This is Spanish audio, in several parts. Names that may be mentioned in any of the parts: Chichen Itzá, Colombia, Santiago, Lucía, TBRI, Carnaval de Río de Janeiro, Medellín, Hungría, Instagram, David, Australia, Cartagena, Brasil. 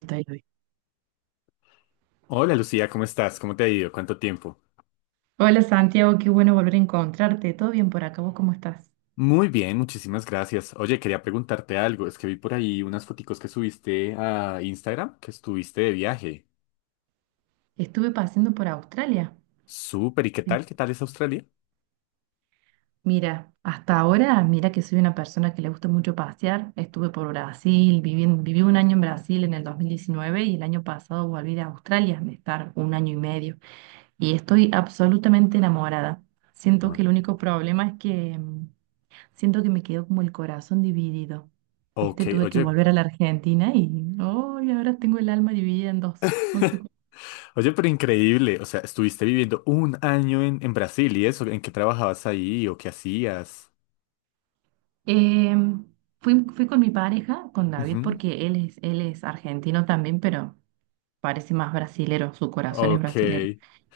Estoy hoy. Hola Lucía, ¿cómo estás? ¿Cómo te ha ido? ¿Cuánto tiempo? Hola Santiago, qué bueno volver a encontrarte. ¿Todo bien por acá? ¿Vos cómo estás? Muy bien, muchísimas gracias. Oye, quería preguntarte algo. Es que vi por ahí unas foticos que subiste a Instagram, que estuviste de viaje. Estuve paseando por Australia. Súper, ¿y qué Sí. tal? ¿Qué tal es Australia? Mira, hasta ahora, mira que soy una persona que le gusta mucho pasear. Estuve por Brasil, viví un año en Brasil en el 2019 y el año pasado volví de Australia, de estar un año y medio. Y estoy absolutamente enamorada. Siento que el Bueno. único problema es que siento que me quedó como el corazón dividido. Viste, Ok, tuve que oye, volver a la Argentina y hoy ahora tengo el alma dividida en dos. No sé. oye, pero increíble. O sea, estuviste viviendo 1 año en Brasil y eso, ¿en qué trabajabas ahí o qué hacías? Em, fui con mi pareja, con David, Ujú. porque él es argentino también, pero parece más brasilero, su corazón es Ok, brasilero.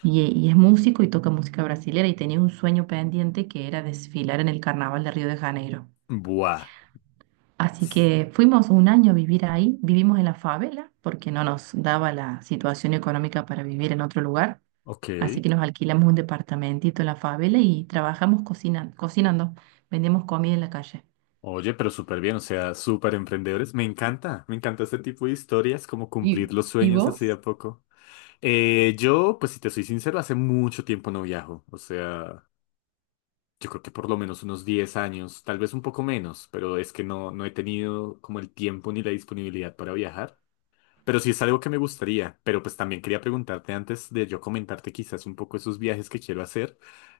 Y es músico y toca música brasilera y tenía un sueño pendiente que era desfilar en el Carnaval de Río de Janeiro. buah. Así que fuimos un año a vivir ahí, vivimos en la favela porque no nos daba la situación económica para vivir en otro lugar. Ok. Así que nos alquilamos un departamentito en la favela y trabajamos cocinando, vendíamos comida en la calle. Oye, pero súper bien, o sea, súper emprendedores. Me encanta este tipo de historias, como cumplir los Y sueños así de vos? a poco. Yo, pues si te soy sincero, hace mucho tiempo no viajo, o sea, yo creo que por lo menos unos 10 años, tal vez un poco menos, pero es que no he tenido como el tiempo ni la disponibilidad para viajar. Pero sí es algo que me gustaría, pero pues también quería preguntarte antes de yo comentarte quizás un poco esos viajes que quiero hacer,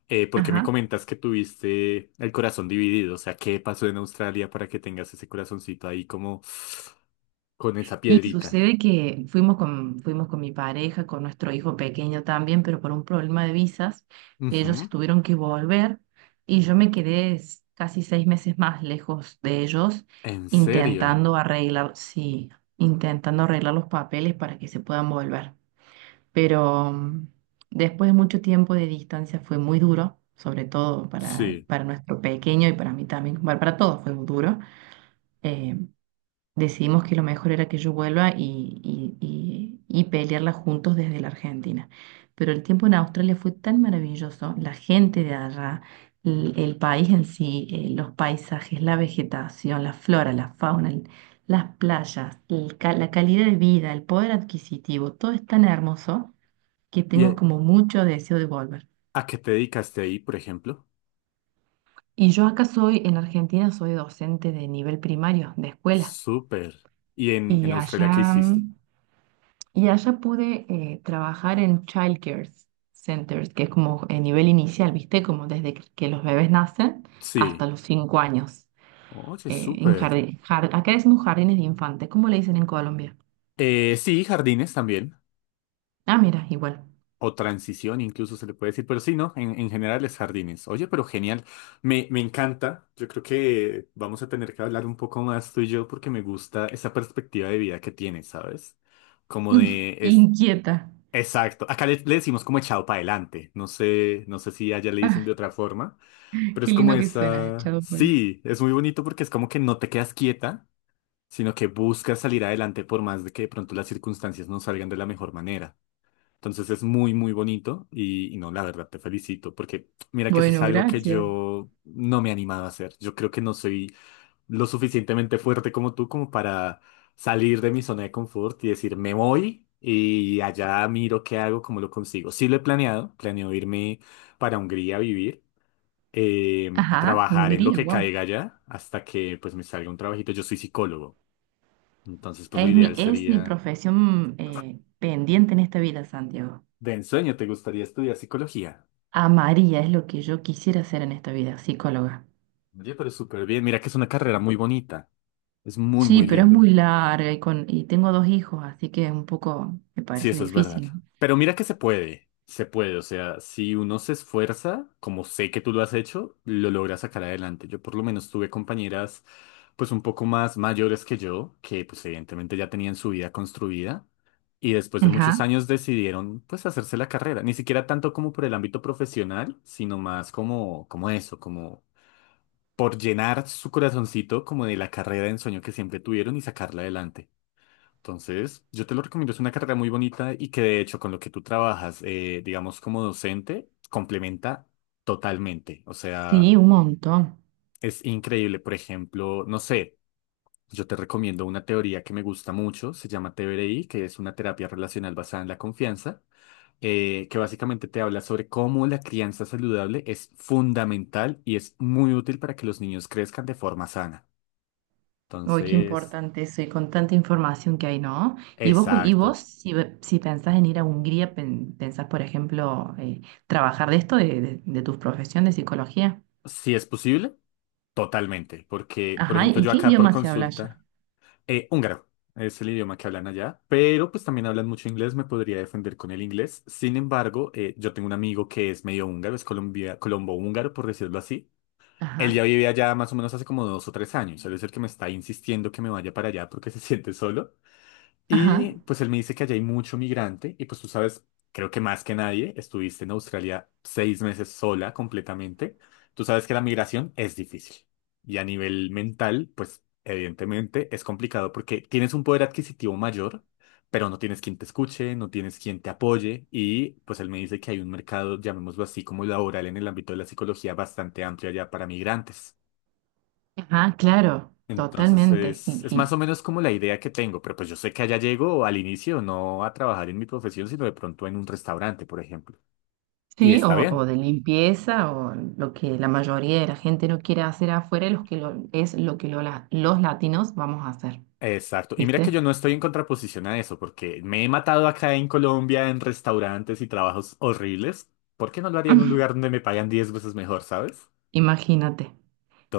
porque Ajá. me comentas que tuviste el corazón dividido, o sea, ¿qué pasó en Australia para que tengas ese corazoncito ahí como con esa Y piedrita? sucede que fuimos con mi pareja, con nuestro hijo pequeño también, pero por un problema de visas, ellos se Ujú. tuvieron que volver y yo me quedé casi 6 meses más lejos de ellos, ¿En serio? Sí, intentando arreglar los papeles para que se puedan volver. Pero después de mucho tiempo de distancia fue muy duro, sobre todo para, Sí. para nuestro pequeño y para mí también, bueno, para todos fue muy duro. eh, Decidimos que lo mejor era que yo vuelva y pelearla juntos desde la Argentina. Pero el tiempo en Australia fue tan maravilloso, la gente de allá, el país en sí, los paisajes, la vegetación, la flora, la fauna, las playas, la calidad de vida, el poder adquisitivo, todo es tan hermoso que ¿Y a tengo como mucho deseo de volver. a qué te dedicaste ahí, por ejemplo? Y yo acá soy, en Argentina, soy docente de nivel primario, de escuela. Súper. ¿Y en Y Australia qué allá hiciste? Y allá pude trabajar en child care centers, que es como el nivel inicial, ¿viste? Como desde que los bebés nacen hasta Sí. los 5 años. Oye, En súper. jardín, acá decimos jardines de infantes, ¿cómo le dicen en Colombia? Sí, jardines también. Ah, mira, igual. O transición, incluso se le puede decir, pero sí, ¿no? En general es jardines. Oye, pero genial. Me encanta. Yo creo que vamos a tener que hablar un poco más tú y yo porque me gusta esa perspectiva de vida que tienes, ¿sabes? Como de es Inquieta. exacto. Acá le decimos como echado para adelante. No sé, no sé si allá le dicen de Ah, otra forma, pero qué es como lindo que suena, el esa. chavo. Bueno, Sí, es muy bonito porque es como que no te quedas quieta, sino que buscas salir adelante por más de que de pronto las circunstancias no salgan de la mejor manera. Entonces es muy, muy bonito y no, la verdad te felicito porque mira que eso es bueno, algo que gracias. yo no me he animado a hacer. Yo creo que no soy lo suficientemente fuerte como tú como para salir de mi zona de confort y decir, me voy y allá miro qué hago, cómo lo consigo. Sí lo he planeado, planeo irme para Hungría a vivir, eh, Ajá, trabajar en lo Hungría, que wow. caiga allá hasta que pues me salga un trabajito. Yo soy psicólogo, entonces pues lo Es mi, ideal es mi sería, profesión pendiente en esta vida, Santiago. de ensueño, ¿te gustaría estudiar psicología? Amaría es lo que yo quisiera hacer en esta vida, psicóloga. Oye, pero súper bien. Mira que es una carrera muy bonita. Es muy, Sí, muy pero es lindo. muy larga y tengo dos hijos, así que un poco me Sí, parece eso es verdad. difícil. Pero mira que se puede. Se puede. O sea, si uno se esfuerza, como sé que tú lo has hecho, lo logra sacar adelante. Yo por lo menos tuve compañeras, pues un poco más mayores que yo, que pues evidentemente ya tenían su vida construida. Y después de Ajá, muchos años decidieron pues hacerse la carrera. Ni siquiera tanto como por el ámbito profesional, sino más como, como eso, como por llenar su corazoncito como de la carrera de ensueño que siempre tuvieron y sacarla adelante. Entonces, yo te lo recomiendo, es una carrera muy bonita y que de hecho con lo que tú trabajas, digamos como docente, complementa totalmente. O sea, sí, un montón. es increíble. Por ejemplo, no sé, yo te recomiendo una teoría que me gusta mucho, se llama TBRI, que es una terapia relacional basada en la confianza, que básicamente te habla sobre cómo la crianza saludable es fundamental y es muy útil para que los niños crezcan de forma sana. Uy, qué Entonces, importante eso y con tanta información que hay, ¿no? Y vos exacto. Si pensás en ir a Hungría, pensás, por ejemplo, trabajar de esto, de tu profesión de psicología. Si es posible, totalmente. Porque, por Ajá, ejemplo, ¿y yo qué acá por idioma se habla allá? consulta, húngaro es el idioma que hablan allá, pero pues también hablan mucho inglés, me podría defender con el inglés. Sin embargo, yo tengo un amigo que es medio húngaro, es colombia, colombo-húngaro, por decirlo así. Él ya Ajá, vive allá más o menos hace como 2 o 3 años. Él es el que me está insistiendo que me vaya para allá porque se siente solo. ajá, Y pues él me dice que allá hay mucho migrante y pues tú sabes, creo que más que nadie, estuviste en Australia 6 meses sola completamente. Tú sabes que la migración es difícil y a nivel mental, pues evidentemente es complicado porque tienes un poder adquisitivo mayor, pero no tienes quien te escuche, no tienes quien te apoye y pues él me dice que hay un mercado, llamémoslo así, como laboral en el ámbito de la psicología bastante amplio allá para migrantes. ajá, claro, Entonces totalmente. Es más o menos como la idea que tengo, pero pues yo sé que allá llego al inicio no a trabajar en mi profesión, sino de pronto en un restaurante, por ejemplo. Y Sí, está o bien. de limpieza, o lo que la mayoría de la gente no quiere hacer afuera, es lo que los latinos vamos a hacer, Exacto. Y mira que ¿viste? yo no estoy en contraposición a eso, porque me he matado acá en Colombia en restaurantes y trabajos horribles. ¿Por qué no lo haría en un lugar donde me pagan 10 veces mejor, sabes? Imagínate.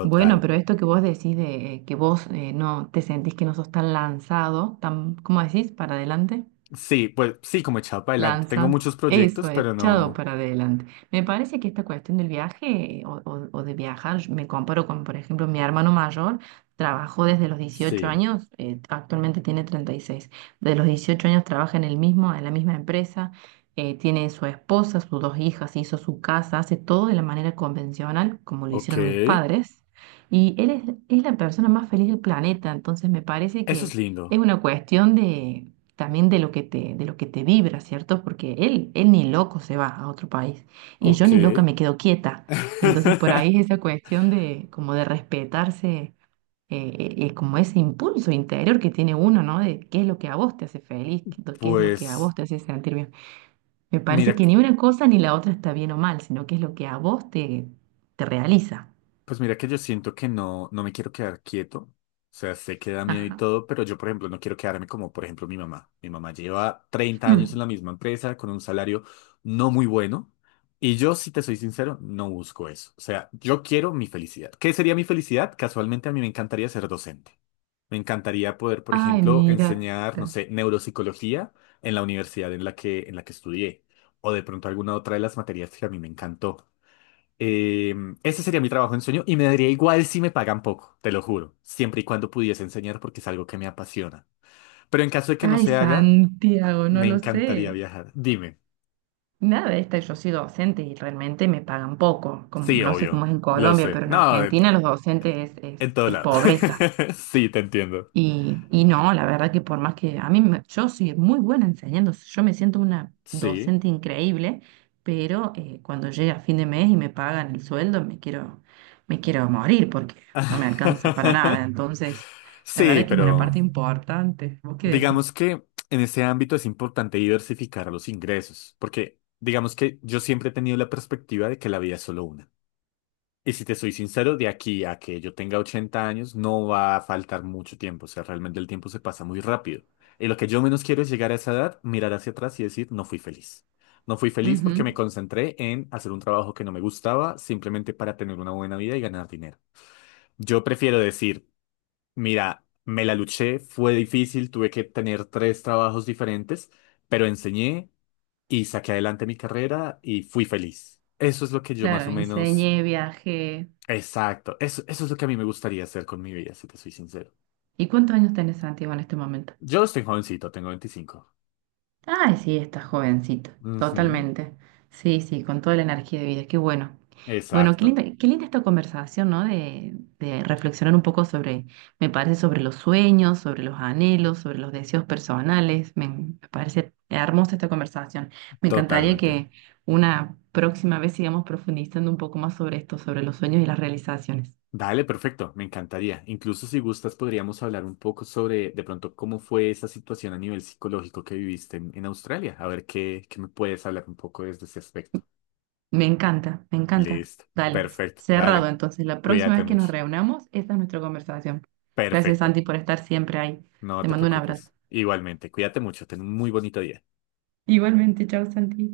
Bueno, pero esto que vos decís de que vos no te sentís que no sos tan lanzado, tan, ¿cómo decís? Para adelante. Sí, pues sí, como echado para adelante. Tengo Lanza, muchos proyectos, Eso, pero echado no. para adelante. Me parece que esta cuestión del viaje o de viajar, yo me comparo con, por ejemplo, mi hermano mayor, trabajó desde los dieciocho Sí. años, actualmente tiene 36, de los 18 años trabaja en el mismo, en la misma empresa, tiene su esposa, sus dos hijas, hizo su casa, hace todo de la manera convencional, como lo Ok. hicieron mis padres, y es la persona más feliz del planeta, entonces me parece Eso es que es lindo. una cuestión de también de de lo que te vibra, ¿cierto? Porque él ni loco se va a otro país y yo Ok. ni loca me quedo quieta. Entonces por ahí es esa cuestión de como de respetarse, como ese impulso interior que tiene uno, ¿no? De qué es lo que a vos te hace feliz, qué es lo que a Pues... vos te hace sentir bien. Me Mira, parece que que- ni una cosa ni la otra está bien o mal, sino que es lo que a vos te realiza. pues mira que yo siento que no me quiero quedar quieto. O sea, sé que da miedo y Ajá. todo, pero yo, por ejemplo, no quiero quedarme como, por ejemplo, mi mamá. Mi mamá lleva 30 años en la misma empresa con un salario no muy bueno. Y yo, si te soy sincero, no busco eso. O sea, yo quiero mi felicidad. ¿Qué sería mi felicidad? Casualmente a mí me encantaría ser docente. Me encantaría poder, por Ay, ejemplo, mira. enseñar, no sé, neuropsicología en la universidad en la que estudié. O de pronto alguna otra de las materias que a mí me encantó. Eh, ese sería mi trabajo en sueño y me daría igual si me pagan poco, te lo juro, siempre y cuando pudiese enseñar porque es algo que me apasiona. Pero en caso de que no Ay, se haga, Santiago, no me lo encantaría sé. viajar. Dime. Nada de esta, yo soy docente y realmente me pagan poco. Como, Sí, no sé obvio, cómo es en lo Colombia, sé. pero en No, Argentina los docentes es, en es, todo es lado. pobreza. Sí, te entiendo. Y no, la verdad que por más que a mí, yo soy muy buena enseñando, yo me siento una Sí. docente increíble, pero cuando llega fin de mes y me pagan el sueldo, me quiero morir porque no me alcanza para nada. Entonces, la Sí, verdad que es una pero parte importante. ¿Vos qué digamos decís? que en ese ámbito es importante diversificar los ingresos, porque digamos que yo siempre he tenido la perspectiva de que la vida es solo una. Y si te soy sincero, de aquí a que yo tenga 80 años no va a faltar mucho tiempo. O sea, realmente el tiempo se pasa muy rápido. Y lo que yo menos quiero es llegar a esa edad, mirar hacia atrás y decir, no fui feliz. No fui feliz porque Ujú. me concentré en hacer un trabajo que no me gustaba simplemente para tener una buena vida y ganar dinero. Yo prefiero decir, mira, me la luché, fue difícil, tuve que tener 3 trabajos diferentes, pero enseñé y saqué adelante mi carrera y fui feliz. Eso es lo que yo más Claro, o menos enseñé, viajé. exacto. Eso es lo que a mí me gustaría hacer con mi vida, si te soy sincero. ¿Y cuántos años tenés, Santiago, en este momento? Yo estoy jovencito, tengo 25. Ay, sí, estás jovencito, Ujú, totalmente. Sí, sí, con toda la energía de vida, qué bueno. Bueno, exacto. Qué linda esta conversación, ¿no? De reflexionar un poco sobre, me parece, sobre los sueños, sobre los anhelos, sobre los deseos personales. Me parece hermosa esta conversación. Me encantaría Totalmente. que una próxima vez sigamos profundizando un poco más sobre esto, sobre los sueños y las realizaciones. Dale, perfecto, me encantaría. Incluso si gustas, podríamos hablar un poco sobre de pronto cómo fue esa situación a nivel psicológico que viviste en Australia. A ver qué me puedes hablar un poco desde ese aspecto. Me encanta, me encanta. Listo. Dale, Perfecto. cerrado. Dale. Entonces, la próxima Cuídate vez que nos mucho. reunamos, esta es nuestra conversación. Gracias, Perfecto. Santi, por estar siempre ahí. No Te te mando un abrazo. preocupes. Igualmente, cuídate mucho. Ten un muy bonito día. Igualmente, chao, Santi.